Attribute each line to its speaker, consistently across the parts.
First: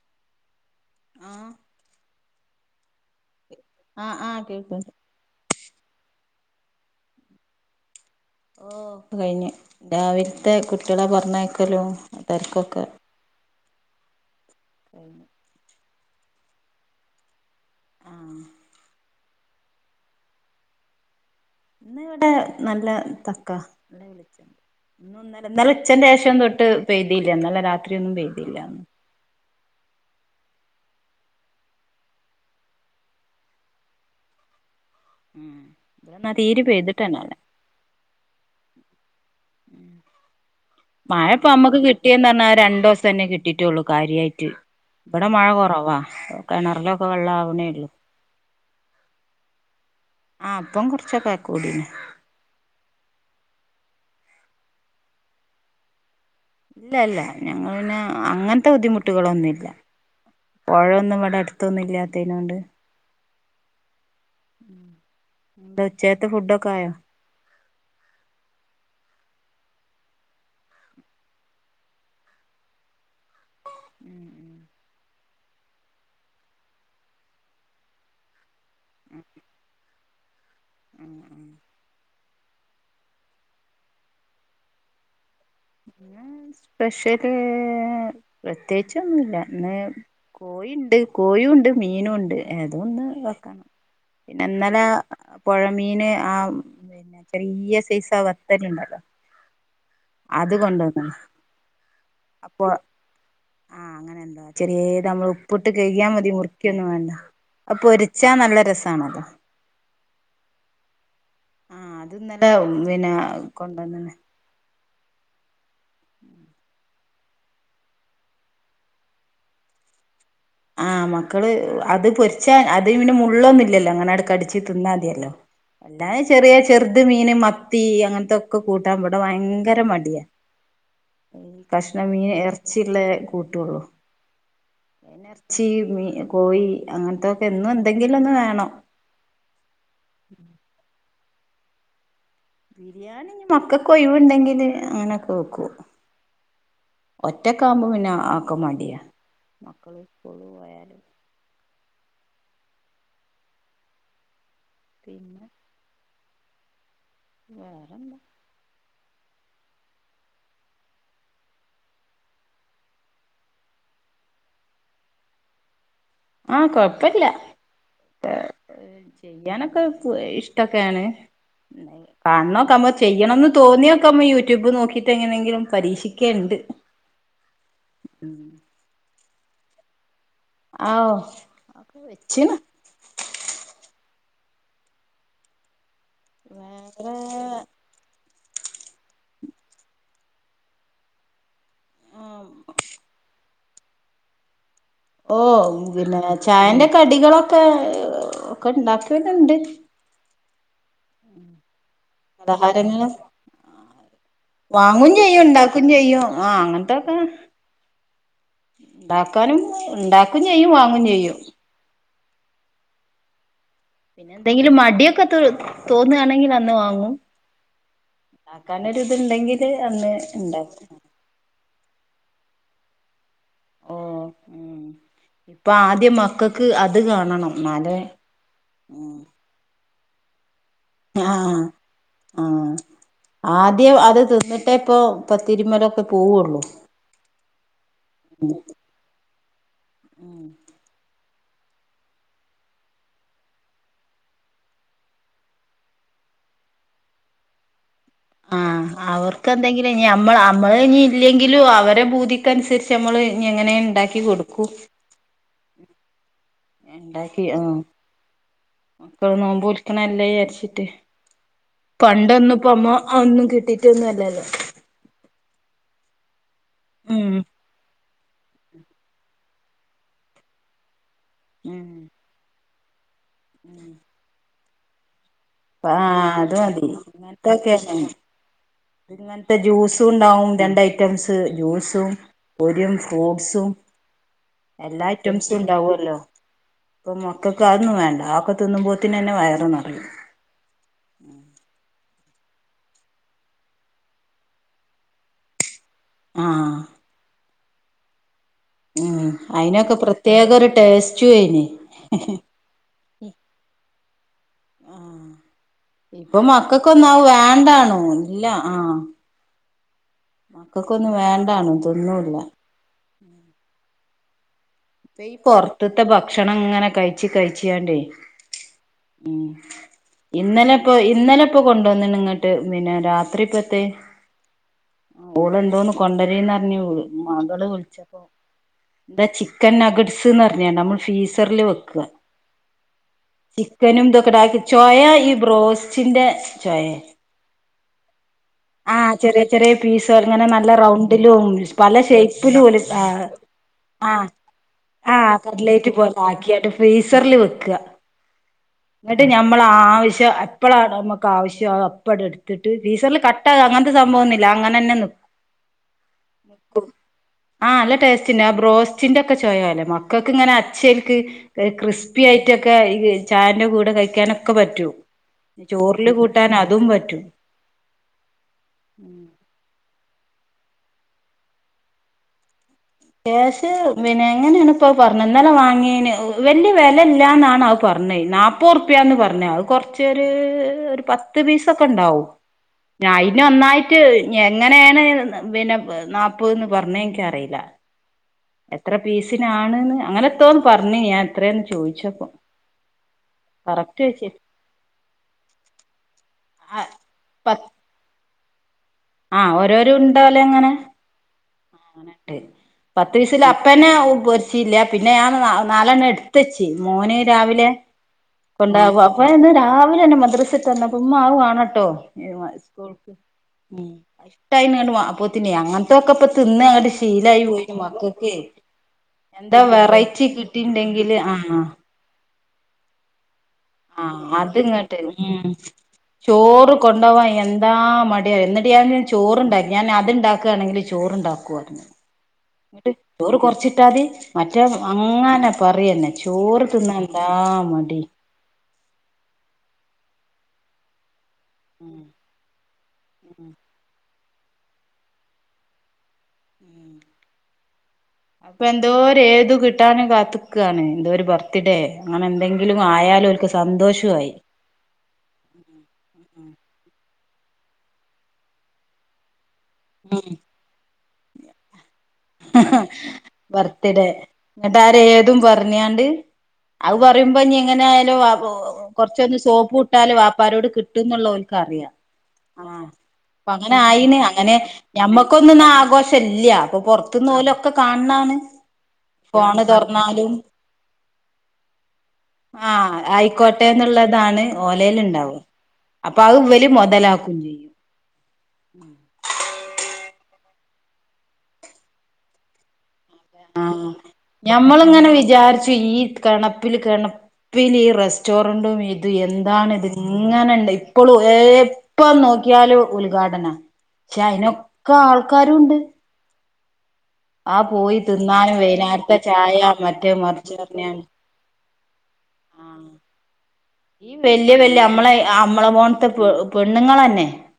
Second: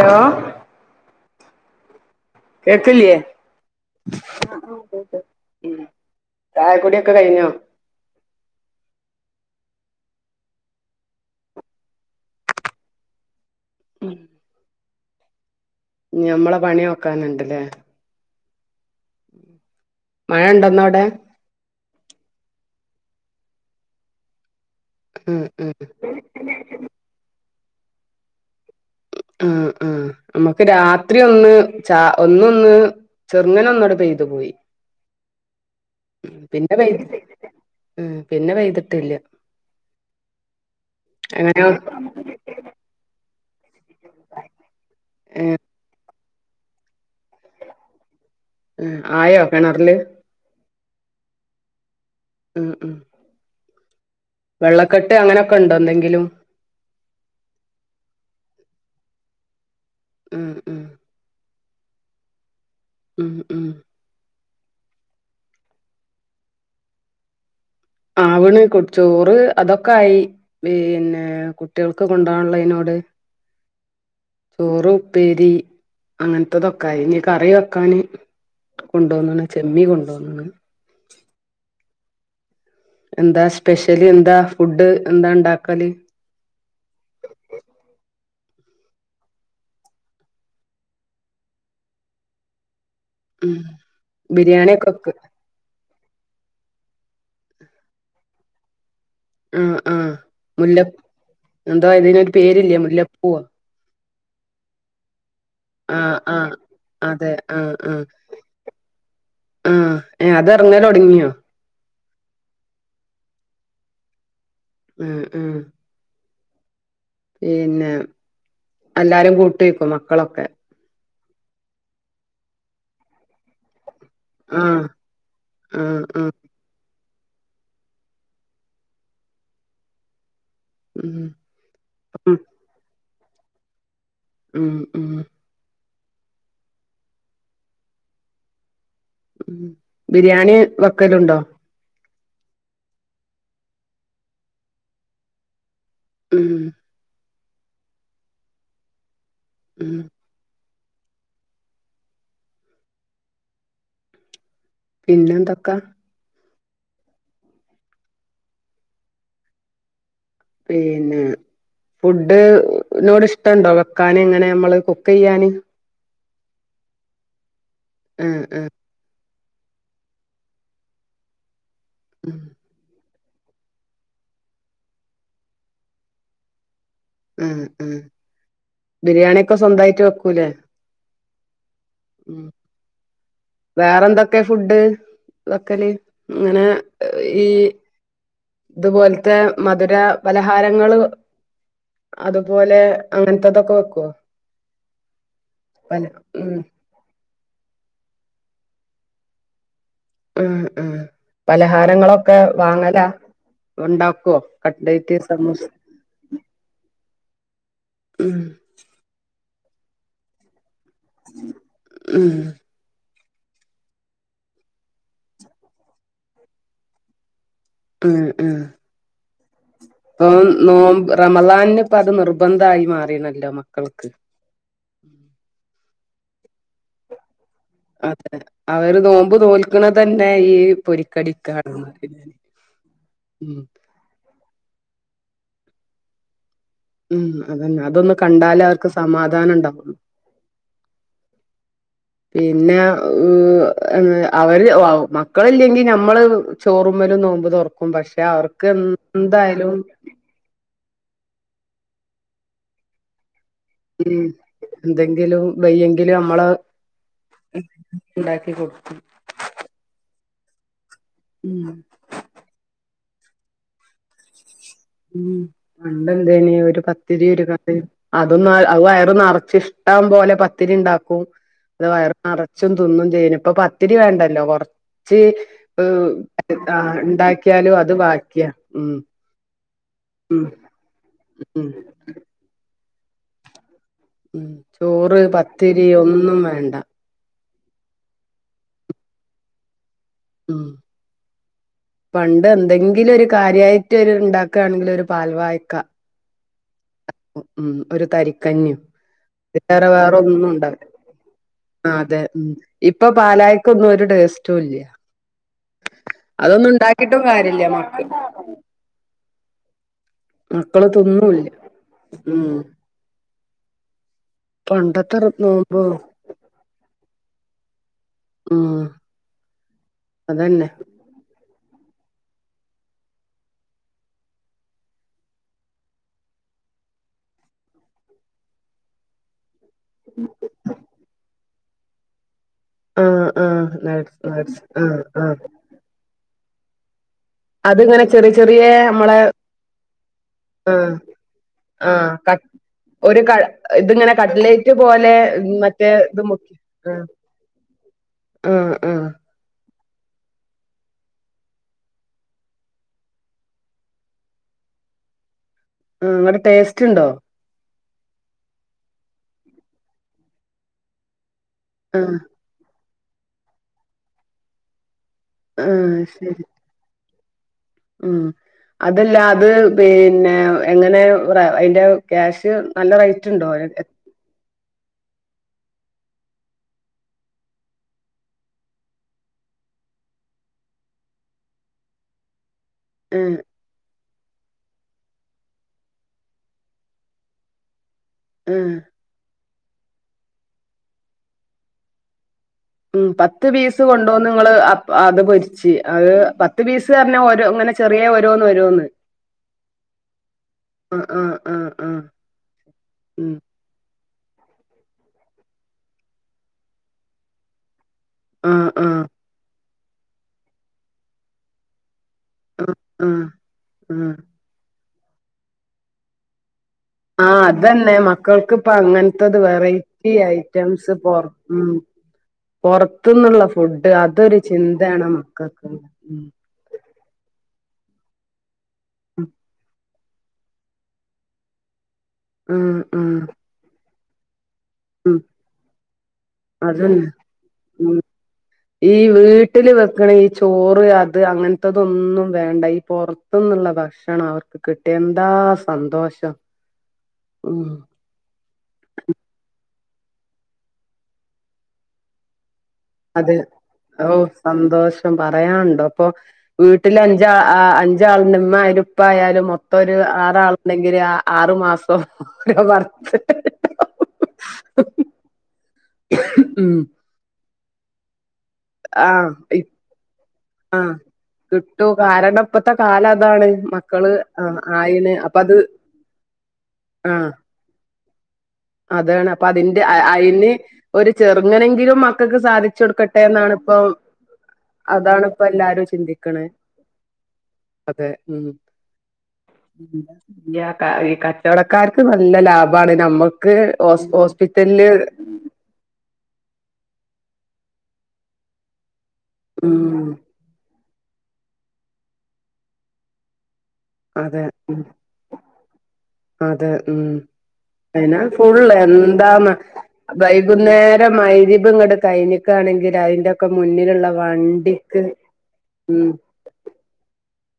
Speaker 1: Hello
Speaker 2: ആഹ
Speaker 1: കേക്കില്ലേ
Speaker 2: ആഹ് ആഹ് കേൾക്ക
Speaker 1: ഉം ചായകുടിയൊക്കെ കഴിഞ്ഞോ
Speaker 2: ഓ കഴിഞ്ഞു രാവിലത്തെ കുട്ടികളെ പറഞ്ഞേക്കലും തിരക്കൊക്കെ
Speaker 1: ഉം
Speaker 2: ശ
Speaker 1: ഞമ്മളെ പണി നോക്കാന്ണ്ട്ല്ലേ
Speaker 2: ആഹ്
Speaker 1: മഴണ്ടന്നവിടെ
Speaker 2: ഇന്ന് ഇവിടെ നല്ല തക്കാ
Speaker 1: ഉം
Speaker 2: ന്നലെ
Speaker 1: ഉം
Speaker 2: ഉച്ചന്റെഷം തൊട്ട് പെയ്തിയില്ല എന്നാലും രാത്രിയൊന്നും പെയ്തിയില്ല
Speaker 1: ഉം ഉംനമ്മുക്ക് രാത്രി ഒന്ന് ച ഒന്നൊന്ന് ചെറുങ്ങന ഒന്നട് പെയ്തു പോയി
Speaker 2: ഉം ഇവിടെന്നാ തീരെ
Speaker 1: പിന്നെ വൈ
Speaker 2: പെയ്തിട്ടന്നെല്ല
Speaker 1: ഉ പിന്നെ വൈ്തിട്ടില്ല
Speaker 2: മഴപ്പമ്മക്ക് കിട്ടിയന്ന് പറഞ്ഞാ രണ്ടുസന്നെ കി കിട്ടിട്ടുള്ളൂ കാര്യയിട്ട് ഇവിടെ മഴ
Speaker 1: ഏഹ്
Speaker 2: കുറവാ കിണറിലൊക്കെ വെള്ള ആവണേള്ളു
Speaker 1: ആയോ കിണറില്
Speaker 2: ആ അപ്പം കുറച്ചൊക്കെ കൂടിന്
Speaker 1: ഉം ഉം വെള്ളക്കെട്ട് അങ്ങനെക്കെണ്ടോ എന്തെങ്കിലും
Speaker 2: ഇല്ലല്ല. ഞങ്ങള് പിന്നെ അങ്ങനത്തെ ബുദ്ധിമുട്ടുകളൊന്നുല്ല
Speaker 1: ഉം ഉം
Speaker 2: പൊഴന്നും ഇവടെ അട്ത്തൊന്നും ഇല്ലാത്തെനോണ്ട്
Speaker 1: ഉം ഉം
Speaker 2: ന്ന് ഉച്ചകത്തെ ഫുഡൊക്കെ ആയോ
Speaker 1: ആവ്ണ് കു ചോറ് അതൊക്കായി പിന്നെ കുട്ട്യേൾക്ക് കൊണ്ടാവാൻ ഇള്ളേനോട് ചോറ് ഉപ്പേരി അങ്ങനത്തതൊക്കായി ഇനി കറി വെക്കാന് കൊണ്ടോന്ന്ണ് ചെമ്മീ കൊണ്ടോന്ന്ണ്
Speaker 2: ഉം ഉം
Speaker 1: എന്താ സ്പെഷ്യല് എന്താ ഫുഡ് എന്താണ്ടാക്കല്
Speaker 2: സ്പെഷ്യല് പ്രത്യേയിച്ചൊന്നുല്ല ഇന്ന് കോഴിണ്ട് കോഴുണ്ട് മീനുണ്ട് ഏതൊന്ന്
Speaker 1: ഉം
Speaker 2: വെക്കണം പിന്നെ
Speaker 1: ബിരിയാണി
Speaker 2: ഇന്നലെ
Speaker 1: ഒക്കെ വെക്ക്
Speaker 2: പൊഴമീന് ആ വല്ല്യ സൈസ് ആ വത്തല്ണ്ടല്ലോ
Speaker 1: ആഹ് ആഹ് മുല്ല എന്താ അതിനൊര് പേരില്ലേ മുല്ലപ്പൂവൊ
Speaker 2: ആഹ് അങ്ങനെന്തോ ചെറ്യേതമ്മള് ഉപ്പ്ട്ട് കഴികിയാ
Speaker 1: ആഹ്
Speaker 2: മതി
Speaker 1: ആഹ്
Speaker 2: മുറിക്ക്യോന്നും വേണ്ട
Speaker 1: അതെ ആഹ്
Speaker 2: അത്
Speaker 1: ആഹ്
Speaker 2: പൊരിച്ചാ നല്ല രസാണല്ലോ
Speaker 1: ആഹ് ഏ അത് എറങ്ങലൊടങ്ങിയോ
Speaker 2: ആഹ് അത് ഇന്നലെ പിന്നെ കൊണ്ടന്ന്ണ്
Speaker 1: ഉം ഉം പിന്നെ എല്ലാരും കൂട്ടേക്കും മക്കളൊക്കെ
Speaker 2: ആഹ് മക്കള് അത് പൊരിച്ചാ അത് പിന്നെ മുള്ളൊന്നുല്ലല്ലോ അങ്ങനാണ്ട് കടിച്ച്
Speaker 1: ആഹ്
Speaker 2: തിന്നാതിയല്ലോ
Speaker 1: ആഹ്
Speaker 2: അല്ലാഞ്ഞ
Speaker 1: ആഹ്
Speaker 2: ചെറ്യേ ചെറ്ത് മീൻ മത്തി അങ്ങനത്തൊക്കെ കൂട്ടാൻ ഇവടെ ഭയങ്കര മട്യാ
Speaker 1: ഉം
Speaker 2: കഷ്ണ മീന്
Speaker 1: ഉം
Speaker 2: എറച്ചിള്ളത് കൂട്ടൊള്ളൂ
Speaker 1: ഉം ഉം
Speaker 2: ഇച്ചീ മീൻ കോഴി അങ്ങനത്തൊക്കെ എന്നും എന്തെങ്കിലൊന്ന് വേണം
Speaker 1: ഉം ബിരിയാണി വെക്കല്ണ്ടോ
Speaker 2: ബിരിയാണി മക്കക്ക് ഒഴിവ്ണ്ടെങ്കില് അങ്ങനൊക്കെ വെക്കും
Speaker 1: ഉം
Speaker 2: ഒറ്റക്കാവുമ്പോ പിന്നെ അതൊക്കെ മട്യാ
Speaker 1: ഉം
Speaker 2: മക്കള് സ്കൂള് പോയാലും പിന്നെ
Speaker 1: പിന്നെന്തൊക്ക
Speaker 2: വേറെന്താ
Speaker 1: പിന്നെ ഫുഡ്നോട് ഇഷ്ട്ടണ്ടോ വെക്കാന് ഇങ്ങനെ നമ്മള് കുക്കെയ്യാന്
Speaker 2: ആഹ് കൊഴപ്പല്ല ഏ
Speaker 1: ആഹ് ആഹ്
Speaker 2: അത് ചെയ്യാനൊക്കെ ഇഷ്ട്ടൊക്കാണ്
Speaker 1: ഉം
Speaker 2: കാണ്ന്നൊക്കെ നമ്മള് ചെയ്യണംന്ന് തോന്നിയൊക്കെ നമ്മ യൂട്യൂബ് നോക്കിയിട്ട് എങ്ങനെങ്കിലും പരീക്ഷിക്കല്ണ്ട്
Speaker 1: ഉം ഉം ബിരിയാണിയൊക്കെ സ്വന്തായിട്ട് വെക്കൂലേ
Speaker 2: ആഹ് അതൊക്കെ വെച്ച്ണ്
Speaker 1: വേറെ എന്തൊക്കെ ഫുഡ് വെക്കല് ഇങ്ങനെ
Speaker 2: വേറെ
Speaker 1: ഈ ഇത്പോലത്തെ മധുര പലഹാരങ്ങള് അത്പോലെ അങ്ങനത്തതൊക്കെ വെക്കൊ
Speaker 2: ഓഹ് പിന്നെ
Speaker 1: ഉം
Speaker 2: ചായന്റെ കടികളൊക്കെ ഒക്കെ ഇണ്ടാക്ക്യോക്കെണ്ട്
Speaker 1: ഉം ഉം പലഹാരങ്ങളൊക്കെ വാങ്ങല.
Speaker 2: പലഹാരങ്ങള്
Speaker 1: ഉണ്ടാക്കൊ?
Speaker 2: വാങ്ങും
Speaker 1: കട്ലറ്റ്,
Speaker 2: ചെയ്യും
Speaker 1: സമൂസ.....
Speaker 2: ഉണ്ടാക്കും ചെയ്യും ആ അങ്ങനത്തൊക്കെ
Speaker 1: ഉം....
Speaker 2: ഉണ്ടാക്കാനും. ഉണ്ടാക്കും ചെയ്യും വാങ്ങും ചെ
Speaker 1: ഉം.
Speaker 2: പിന്നെ എന്തെങ്കിലും മടിയൊക്കെ തോന്നുവാണെങ്കിൽ അന്ന് വാങ്ങും.
Speaker 1: ആം ഉം.
Speaker 2: ആക്കാനൊരി തുണ്ടെങ്കിൽ......
Speaker 1: അപ്പൊ നോ റമളാനിന് ഇപ്പ അത് നിർബന്ധമായി മാറിയിണല്ലോ
Speaker 2: ഓ
Speaker 1: മക്കൾക്ക്.
Speaker 2: ഇപ്പൊ ആദ്യം മക്കൾക്ക് അത് കാണണം. ഇന്നലെ
Speaker 1: അവര് നോമ്പ് തോൽക്കണ തന്നെ ഈ
Speaker 2: ആഹ്
Speaker 1: പൊരിക്കടിക്കാണ്.
Speaker 2: ആഹ് ആദ്യം അത് തിന്നിട്ടേ പ്പൊ പത്തിരിമലൊക്കെ പോവുള്ളൂ.
Speaker 1: ഉം അതന്നെ. അതൊന്ന് കണ്ടാലേ അവർക്ക് സമാധാനം ഉണ്ടാവു. പിന്നെ അഹ് അവര് മക്കള്ല്ലെങ്കി നമ്മള്..... ചോറുമ്മലും നോമ്പ് തുറക്കും. പക്ഷെ അവർക്ക്
Speaker 2: ആഹ് അവർക്ക്
Speaker 1: എന്തായാലും.....
Speaker 2: എന്തെങ്കിലും ഇനി നമ്മൾ നമ്മള് ഇനി ല്ലെങ്കിലും അവരെ ഭൂതിക്കനുസരിച്ച് നമ്മള് ഇനി എങ്ങനെ ഉണ്ടാക്കി
Speaker 1: ഉം
Speaker 2: കൊടുക്കു.
Speaker 1: എന്തെങ്കിലും വയ്യെങ്കിലും നമ്മള് ഉണ്ടാക്കികൊടുക്കും.
Speaker 2: അഹ് നോമ്പോൽക്കണല്ലേ വിയാരിച്ചിട്ട്.
Speaker 1: ഉം
Speaker 2: പണ്ടൊന്നും ഇപ്പ അമ്മ അഹോന്നും കിട്ടി.... റ്റും ഒന്നും അല്ലല്ലോ.
Speaker 1: ഉം പണ്ടെന്തേനി. ഒരു പത്തിതി
Speaker 2: ഉം
Speaker 1: ഒരു ക റി. അതൊന്നും അഹ് വയറ് നിറച്ച് ഇഷ്ടം പോലെ പത്തിരിണ്ടാക്കും. അത്
Speaker 2: ഉം
Speaker 1: വയ.... നറച്ചും തിന്നും ചെയ്യേനി. ഇപ്പൊ പത്തിരി വേണ്ടല്ലോ. കൊർച്ച്
Speaker 2: ആഹ് അത് മതി
Speaker 1: ആഹ് ണ്ടാക്കിയാലും അത് ബാക്കിയ ഉം.
Speaker 2: മറ്റ ജ്യൂസു
Speaker 1: ഉം
Speaker 2: ണ്ടാവും രണ്ട് ഐറ്റംസ്
Speaker 1: ഉം
Speaker 2: ജ്യൂസും, പൊരിയും, ഫ്രൂട്സും.
Speaker 1: ഉം. ചോറ്, പത്തിരി ഒന്നും വേണ്ട.
Speaker 2: അപ്പം മക്കക്ക് അതൊന്നും വേണ്ട. ആഹ് ക്കെ തിന്നുമ്പോഴത്തന് തന്നെ വയറ് നിറിയും.
Speaker 1: ഉം. പണ്ട് എന്തെങ്കിലും ഒരു കാര്യയിട്ട് ണ്ടാക്കാണെങ്കില് ഒരു പാൽവായക്ക.
Speaker 2: ആഹ്
Speaker 1: ഉം ഒരു തരിക്കഞ്ഞും.
Speaker 2: ഉം
Speaker 1: ഐറ്റരം
Speaker 2: അയിനൊക്കെ
Speaker 1: വേറെ ഒന്നും
Speaker 2: പ്രത്യേക
Speaker 1: ഉണ്ട
Speaker 2: ഒരു ടേസ്റ്റും അയിന്
Speaker 1: ആഹ് അതെ. ഇപ്പൊ പാലായ്ക്ക ഒന്നും ഒരു ടേസ്റ്റ് റ്റും ല്യ.
Speaker 2: ആഹ് ഇപ്പൊ
Speaker 1: അതൊന്നും
Speaker 2: മക്കൾക്കൊന്നും
Speaker 1: ണ്ടാക്കിട്ടും
Speaker 2: അത്
Speaker 1: കാര്യല്ല.
Speaker 2: വേണ്ടാണു
Speaker 1: മക്ക
Speaker 2: ഇല്ല
Speaker 1: മക്കള്
Speaker 2: മക്കക്കൊന്നും
Speaker 1: തിന്നൂല്ല
Speaker 2: വേണ്ടാണും. തിന്നുല്ല.
Speaker 1: ഉം പണ്ടത്തെ
Speaker 2: പ്പെ
Speaker 1: റ്
Speaker 2: ഈ
Speaker 1: നോമ്പ്
Speaker 2: പൊറത്ത്ത്തെ ഭക്ഷണം ഇങ്ങനെ കഴിച്ച് കഴിച്ച്യാണ്ടേ.
Speaker 1: ഉം
Speaker 2: ഉം
Speaker 1: അതന്നെ
Speaker 2: ഇന്നലെപ്പോ ഇന്നലെ പ്പൊ കൊണ്ടുവന്നിണ് ഇങ്ങട്ട് പിന്നെ രാത്രി ഇപ്പത്തെ. ഓള് എന്തോന്ന് കൊണ്ടര്ന്ന്റഞ്ഞ് മകള് വിളിച്ചപ്പോ. ന്താ ച്ചി ക്കൻനഗഡ്സ് ന്ന്റഞ്ഞാണ്ട്. നമ്മൾ ഫീസറ്ല് വെക്ക.
Speaker 1: ആഹ് ആഹ്
Speaker 2: ചിക്കനും
Speaker 1: നട്സ്
Speaker 2: ഇതൊക്കെടാക്കി.
Speaker 1: നട്സ് ആഹ്
Speaker 2: ചൊയ ഈ
Speaker 1: ആഹ്
Speaker 2: ബ്രോസ്റ്റിന്റെ ചൊയെ.
Speaker 1: അതിങ്ങനെ ചെറിയ ചെറിയ
Speaker 2: ആഹ്
Speaker 1: നമ്മളെ
Speaker 2: ചെറിയ ചെറിയ പീസോലെ ഇങ്ങനെ നല്ല
Speaker 1: ആഹ്
Speaker 2: റൗണ്ടിലും. പല
Speaker 1: ആഹ് ക
Speaker 2: ഷേയ്പ്പിലും ഓല്.
Speaker 1: ഒരു
Speaker 2: ആഹ്
Speaker 1: ക ഇതിങ്ങനെ
Speaker 2: ആഹ്
Speaker 1: കട്ലേറ്റ് പോലെ
Speaker 2: ആഹ്
Speaker 1: മറ്റേ
Speaker 2: കട്ലേറ്റ് പോലെ
Speaker 1: ഇത് മുക്കി
Speaker 2: ആക്കിയാട്ട്
Speaker 1: ആഹ്
Speaker 2: ഫ്രീസറ്ൽ വെക്ക.
Speaker 1: ആഹ് ആഹ്
Speaker 2: ന്നട്ട് നമ്മളാവശ്യം എപ്പോഴാണ് നമുക്ക് ആവശ്യം അതപ്പടെടുത്തിട്ട് ഫീസറില് ക ട്ട അങ്ങനത്തെ സംഭവെന്നുല്ല അങ്ങനന്നെ നിക്ക്
Speaker 1: ഉം [unintelligible] ടേസ്റ്റ് ഇണ്ടോ
Speaker 2: ആഹ് ല്ല ടേസ്റ്റ്ണ്ട് ആ ബ്രോസ്റ്റിന്റെക്കെ ചോയലെ മക്കക്ക്ങ്ങനെ അച്ചേൽക്ക്
Speaker 1: ആഹ്
Speaker 2: ക്രിസ്പി ആയിട്ട് റ്റൊക്കെ ഈ ചായന്റെ കൂടെ കഴിക്കാനൊക്കെ പറ്റൂ
Speaker 1: ആഹ്
Speaker 2: ചോറില്
Speaker 1: ശരി
Speaker 2: കൂട്ടാൻ അതും പറ്റും
Speaker 1: ഉം അതല്ല അത് പിന്നെ എങ്ങനെ അതിന്റെ ക്യാഷ് നല്ല റേറ്റ് ഉണ്ടോ
Speaker 2: ക്യാഷ്
Speaker 1: ഏഹ്
Speaker 2: പിന്നെ എങ്ങനെയാണ് ഇപ്പ പറഞ്ഞത് ഇന്നലെ വാങ്ങിയന് വല്യ വെല ഇല്ല്യാന്നാണ് അഹ് പറഞ്ഞത് പ്പുർപ്പ്യാന്ന് പറഞ്ഞ അത് കൊറച്ചൊരു പത്ത് പീസൊക്കെ ഉണ്ടാവും ഞയിന് ഒന്നായിട്ട് ഞ് എങ്ങനേണ് പിന്നെ നാപ്പന്ന് പറഞ്ഞെ എനിക്കറീല്ല
Speaker 1: ഏഹ്
Speaker 2: എത്ര പീസിനാണ്ന്ന് അങ്ങനെ എത്തോന്ന് പറഞ്ഞ് ഞാൻ എത്രയാന്ന് ചോയിച്ചപ്പം
Speaker 1: ഉം പത്ത് പീസ് കൊണ്ടോന്ന്ങ്ങള് അ അത് പൊരിച്ച് അഹ് പത്ത്
Speaker 2: ആ
Speaker 1: പീസ് പറഞ്ഞ ഓരോ ഇങ്ങനെ ചെറിയ ഓരോന്നോരോന്ന്
Speaker 2: ആഹ് ഓരോര ഉണ്ടോലെങ്ങനെ
Speaker 1: ആഹ് ആഹ് ആഹ്
Speaker 2: [unintelligible] പത്ത്
Speaker 1: ഉം
Speaker 2: പീസ് ലാ അപ്പനെ പൊരിച്ചില്ല പിന്നെ ഞാൻ നാലെണ്ണ എടുത്തെച്ച് മോന് രാവിലെ
Speaker 1: ആഹ്
Speaker 2: കൊണ്ടാവ
Speaker 1: ആഹ്
Speaker 2: അപ്പ എന്ന് രാവിലെ തന്നെ മദ്രസ വിട്ട് വന്നപ്പം ഉമ്മ അത് വാണട്ടോ
Speaker 1: ആഹ്
Speaker 2: സ്കൂൾ
Speaker 1: ആഹ്
Speaker 2: ഉം
Speaker 1: ആഹ്
Speaker 2: ഇഷ്ടായി [unintelligible] വാ അപ്പോത്തിന് അങ്ങനത്തെക്കെ ഇപ്പ തിന്ന്ങ്ങ
Speaker 1: ആഹ്
Speaker 2: ശീലായി പോയി
Speaker 1: അതന്നെ
Speaker 2: മക്കക്കേ
Speaker 1: മക്കൾക്ക് ഇപ്പ അങ്ങനത്തത്
Speaker 2: എന്താ വെറൈറ്റി കിട്ടിണ്ടെങ്കില് ആഹ് ആഹ്
Speaker 1: പൊറത്ത്ന്ന്ള്ള ഫുഡ്
Speaker 2: ആഹ്
Speaker 1: അതൊരു
Speaker 2: അത്ങ്ങട്ട്
Speaker 1: ചിന്തയാണ് മക്കക്ക് ഉം
Speaker 2: കൊണ്ടോവാ എന്താ മടിയ എന്നിട്ട് ചോറ്ണ്ടാക്കി ഞാൻ അത്ണ്ടാക്ക കാണെങ്കില് ചോറ്ണ്ടാക്കു
Speaker 1: ഉം
Speaker 2: ഇന്നട്ട്
Speaker 1: ഉം
Speaker 2: ചോറ് കൊറച്ചിട്ടാതി മറ്റേ
Speaker 1: ഉം
Speaker 2: അങ്ങനെ പറയന്നെ ചോറ്
Speaker 1: അതന്നെ
Speaker 2: തിന്നാൻന്താ
Speaker 1: ഉം
Speaker 2: മടി
Speaker 1: ഈ വീട്ടില് വെക്കണ ഈ ചോറ് അത്
Speaker 2: ഉം
Speaker 1: അങ്ങനത്തതൊന്നും വേണ്ട ഈ പൊറത്തുന്നുള്ള ഭക്ഷണം അവർക്ക് കിട്ടിയ എന്താ സന്തോഷം
Speaker 2: ഉം
Speaker 1: ഉം
Speaker 2: അപ്പൊ എന്തോര് ഏതു കിട്ടാന് കാത്ത്ക്കാണ് എന്തോ ഒരു ബർത്ത്ഡേ അങ്ങനെന്തെങ്കി ങ്കിലുമായാല്
Speaker 1: അതെ
Speaker 2: ഓൽക്ക്
Speaker 1: ഓ
Speaker 2: സന്തോഷമായി
Speaker 1: സന്തോഷം പറയാണ്ടോ പ്പോ വീട്ടിലഞ്ചാ അഞ്ചാള് ഇമ്മായാലും ഇപ്പായാലും മൊം ഇപ്പൊരു
Speaker 2: ഉം
Speaker 1: ആറാള്ണ്ടെങ്കില് ആറ് മാസം ഓരോ വറുത്ത്
Speaker 2: ബർത്ത്ഡേ എന്നിട്ട് ആരേതും പറഞ്ഞിയാണ്ട്
Speaker 1: ഉം
Speaker 2: അവ പറ പറിമ്പം ഇഞി എങ്ങനായാലും വാപ് ഓ
Speaker 1: ആഹ്
Speaker 2: കൊറച്ചൊരു സോപ്പും ട്ടാല് വാപ്പാരോട്
Speaker 1: ആഹ്
Speaker 2: കിട്ടുംന്നുള്ള
Speaker 1: കിട്ടൂ
Speaker 2: ഓൽക്കറിയാം
Speaker 1: കാരണം ഇപ്പത്തെ
Speaker 2: ആഹ്
Speaker 1: കാലം അതാണ് മക്കള്
Speaker 2: ഇപ്പങ്ങനായിന്ന് ങ്ങനെ
Speaker 1: ആയിണ് അപ്പൊ അത്
Speaker 2: ഞമ്മക്കൊന്നുംന്നാ ആഘോഷ ഇല്ല്യ അപ്പൊ
Speaker 1: ആഹ്
Speaker 2: പൊറത്തുന്നോല് ഒക്കെ കാണ് ണാണ്
Speaker 1: അതാണ് അപ്പൊ അതിന്റെ അതിന് ഒരു ചെറുങ്ങനെങ്കിലും മക്കക്ക് സാധിച്ചു കൊടുക്കട്ടെന്നാണ്
Speaker 2: ട്ടേന്നുള്ളതാണ് ഓലേലുണ്ടാവുക
Speaker 1: എല്ലാരും
Speaker 2: അപ്പൊ അത്
Speaker 1: ചിന്തിക്കണേ
Speaker 2: ഇവല് മൊതലാക്കും ചെയ്യും
Speaker 1: അതെ ഉം യാ ക ഈ കച്ചവടക്കാർക്ക് നല്ല ലാഭാണ് നമ്മക്ക്
Speaker 2: ആഹ്
Speaker 1: ഹോസ് ഹോസ്പിറ്റലില്
Speaker 2: ഞമ്മൾങ്ങനെ വിചാര്ച്ചും ഈ കെണപ്പില് കെണപ്പിലീ റെസ്റ്റോറന്റും ഇത് എന്തി താണ്
Speaker 1: ഉം
Speaker 2: ഇതിങ്ങനെണ്ട് ഇപ്പൊളും എപ്പ നോക്കിയാലും ഉദ്ഘാടന ശെ
Speaker 1: അതെ ഉം
Speaker 2: അയ്നൊക്കെ ആൾക്കാരൂണ്ട്.
Speaker 1: അതെ ഉം പിനെ
Speaker 2: തിന്നാനും
Speaker 1: ഫുള്ള്
Speaker 2: വൈന്നേരത്തെ
Speaker 1: എന്താന്ന്
Speaker 2: ചായ മറ്റേ മറിച്ച് പറഞ്ഞാണ്ട്
Speaker 1: വൈകുന്നേരം മഹ്രിബ് ഇങ്ങെട് കയ്ഞ്
Speaker 2: ആഹ്
Speaker 1: ക്കാണെങ്കില് അയ്ന്റൊക്കെ മുന്നിലുള്ള
Speaker 2: ഈ വല്യ വല്യ
Speaker 1: വണ്ടിക്ക്
Speaker 2: നമ്മളെ നമ്മളെ
Speaker 1: ഉം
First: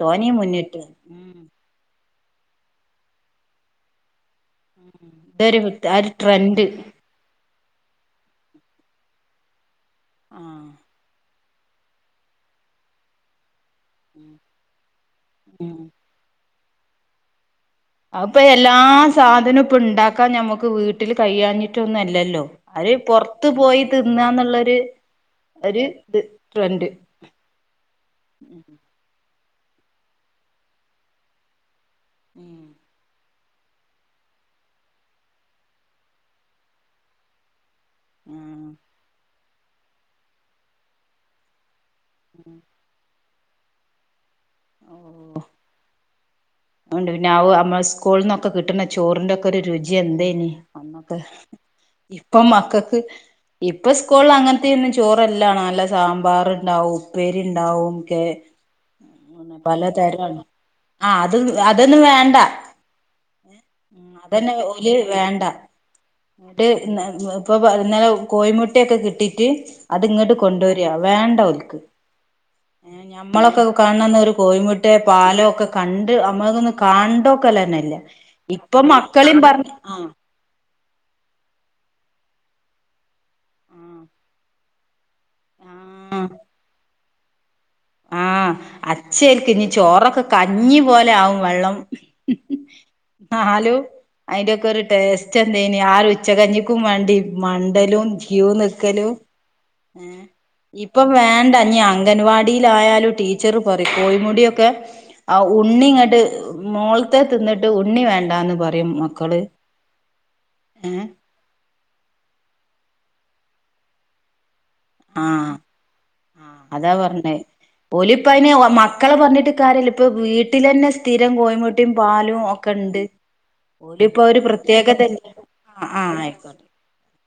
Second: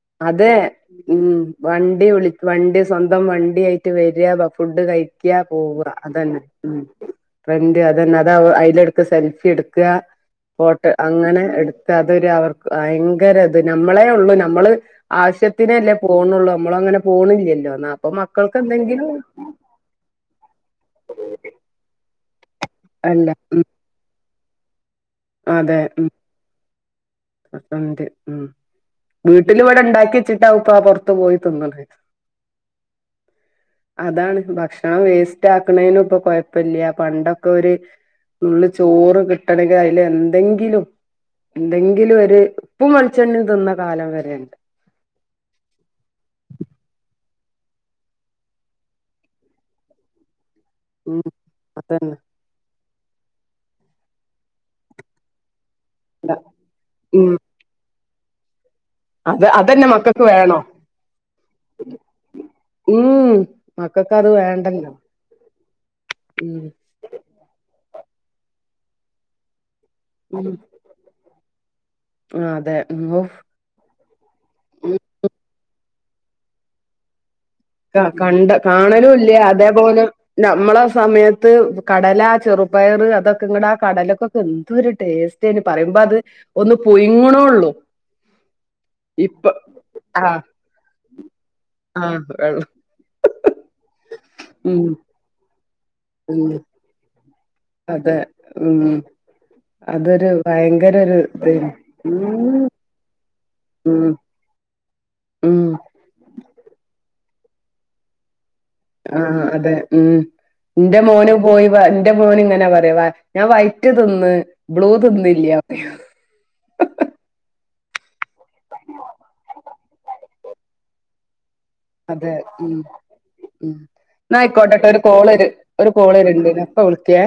Speaker 2: തോനി
Speaker 1: അതെ
Speaker 2: മുന്നിട്ട്
Speaker 1: ഉം വണ്ടി വിളി വണ്ടി സ്വന്തം വണ്ടി ആയിറ്റ് വെരാ ഫുഡ് കഴ്‌
Speaker 2: ഉം
Speaker 1: ക്ക്യാ
Speaker 2: ഇതൊരു
Speaker 1: പോവ
Speaker 2: ഒരു
Speaker 1: അതെന്നെ
Speaker 2: ട്രെൻഡ്
Speaker 1: ഉം. ട്രെന്റ് അതെന്നെ അതാ അയ്ല് എടുക്ക സെൽഫി എട്ക്ക
Speaker 2: ആഹ്
Speaker 1: ഫോട്ട അങ്ങനെ എട്ത്ത് അതൊരു അവർക്ക് ഭയങ്കെരെ ഇത് നമ്മളെ ഒള്ളു നമ്മള്
Speaker 2: ഉം
Speaker 1: ആവിശ്യത്തിനല്ലേ പോണൊള്ളൂ നമ്മളങ്ങനെ പോണില്ലല്ലോ ന്ന
Speaker 2: അഹ്പ്പെ എല്ലാ സാധനോം ഇപ്പ ഇണ്ടാ ക്കാൻ ഞമ്മക്ക് വീട്ടില് കയ്യാഞ്ഞിട്ടൊന്നും അല്ലല്ലോ അര്
Speaker 1: അല്ല
Speaker 2: പൊർത്ത് പോയി തിന്നാന്ന്ള്ളൊര് ഒര് ഇത് ട്രെന്റ്.
Speaker 1: അപ്പെന്റ ഉം. വീട്ടിലിവിടെ ഇണ്ടാക്കി വെച്ചിട്ടാ ഇപ്പ പൊർത്ത് പോയി തിന്നെത്.
Speaker 2: ഉം
Speaker 1: അതാണ് ഭക്ഷണം വേസ്റ്റ് ആക്ക്ണേനും ഇപ്പകൊഴപ്പല്ല്യാ പണ്ടൊക്കൊര് തുള്ളി ചോറ് കിട്ടെണെങ്കില് അയ്ല് എന്തെങ്കിലും എന്തെങ്കിലും ഒര് ഉപ്പും വെളിച്ചെണ്ണി തിന്ന കാലം വെരെണ്ട്.
Speaker 2: ഓഹ് ഔണ്ട് പിന്നെ ഔ നമ്മ സ്കൂള്ന്നൊക്കെ കിട്ട്ണെ ചോറിന്റൊക്കൊ രുചി എന്തെയ്നി? അന്നത്
Speaker 1: ഉം അതന്നെ
Speaker 2: ഇപ്പ് ഇപ്പം മക്കക്ക് ഇപ്പൊ സ്കോളില് അങ്ങൻത്തൊന്നും ചോറല്ല ന്നല്ലെ സാമ്പാർഇണ്ടാവും,
Speaker 1: ഉം
Speaker 2: ഉപ്പേരിഇണ്ടാവും, കേ
Speaker 1: അത്
Speaker 2: അങ്ങെനെ പല
Speaker 1: അതന്നെ മക്കൾക്ക്
Speaker 2: തെരാണ്
Speaker 1: വേണോ
Speaker 2: ആഹ് ത് അതൊന്നും വേണ്ട
Speaker 1: ഉം മക്കൾക്ക് അത്
Speaker 2: അതെന്നെ
Speaker 1: വേണ്ടല്ലോ
Speaker 2: ഓല് വേണ്ട.
Speaker 1: ഉം
Speaker 2: ഇന്ന്ട്ട് ന്ന് ഇപ്പൊ ഇന്നെലെ കോഴിമുട്ടയൊക്കെ കിട്ടീറ്റ് അത്ഇങ്ങട്ട്
Speaker 1: ഉം
Speaker 2: കൊണ്ടോരാ വേണ്ട ഒൽക്ക്
Speaker 1: ആഹ് അതെ
Speaker 2: ഏഹ്
Speaker 1: ഉം
Speaker 2: ഞമ്മളൊക്കെ കാണ്അന്ന് ഒരു കോഴിമുട്ടെ പാലോ ഒക്കെ കണ്ട് നമ്മൊക്കൊന്ന് കാണ്ടോ ക്കലെന്നെല്ല ഇപ്പം മക്കളീം പർഞ് ആഹ്
Speaker 1: ന്നമ്മളെ സമയെത്ത് കടല, ചെറുപയർ അതൊക്കെ ഇങ്ങട് ആ കടലൊക്കെ ക്കെന്തൊരു ടേസ്റ്റെയ്നി പറയുമ്പോ അത്
Speaker 2: ആഹ്
Speaker 1: ഒന്ന് പുയ്ങ്ങ്ണൊള്ളു.
Speaker 2: ആഹ് അച്ചേൽക്ക് ഇഞ്ഞി ചോറൊക്കെ
Speaker 1: ആഹ്
Speaker 2: കഞ്ഞി പോലെആവും വള്ളം.
Speaker 1: ആഹ് വെള്ളം
Speaker 2: ന്നാലും അയിന്റെക്കൊരു
Speaker 1: ഉം
Speaker 2: ടെസ്റ്റ് എന്തെയ്നി ആ ഒരു
Speaker 1: ഉം
Speaker 2: ഉച്ചകഞ്ഞിക്കും വേണ്ടി മണ്ടലും
Speaker 1: അതെ
Speaker 2: ക്യു
Speaker 1: ഉം
Speaker 2: നിക്കെലും. ഏഹ്
Speaker 1: അതൊരു ഭയങ്കര
Speaker 2: ഇപ്പം
Speaker 1: ഒരു ഇതേനു
Speaker 2: വേണ്ടഞ്ഞി
Speaker 1: ഉം
Speaker 2: അംഗൻവാടിലായാലും ട്ടീ ച്ചെർ പറയും
Speaker 1: ഉം
Speaker 2: കോഴിമുടിഒക്കെ ആ
Speaker 1: ഉം
Speaker 2: ഉണ്ണിങ്ങട്ട് മോൾ ത്തെ തിന്ന്ട്ട് ഉണ്ണി വേണ്ടാന്ന് പർ
Speaker 1: ആഹ് അതെ ഉം ഇന്റെ
Speaker 2: ഏഹ്
Speaker 1: മോനും കോഴി വ ഇന്റെ മോൻ ഇങ്ങെനെ പറയാ ഞാൻ വയ്റ്റ് തിന്ന് ബ്ലൂ
Speaker 2: ആഹ്
Speaker 1: തിന്നില്ല്യാ പർയു.
Speaker 2: ഓല് ഇപ്പൊ അയ്ന് മക്കളെ പർഞ്ഞിട്ട് കാര്യല്ല ഇപ്പ വീട്ടിലെന്നെ സ്ഥിരം കോഴ്മു ‌ ട്ടിം
Speaker 1: അതെ
Speaker 2: പാലും
Speaker 1: ഉം
Speaker 2: ഒക്കെണ്ട്
Speaker 1: ഉം
Speaker 2: ഓല്
Speaker 1: ന്നാ
Speaker 2: പ്പാഒര്
Speaker 1: ആയിക്കോട്ടെട്ടോ ഒരു
Speaker 2: പ്രത്യേകതല്
Speaker 1: കോള് ഒരു
Speaker 2: ആഹ്
Speaker 1: കോള് വര്ണ്ട്
Speaker 2: ആയ്ക്കോട്ടെ.
Speaker 1: ഞാൻ ഇപ്പ വിളിക്കെ.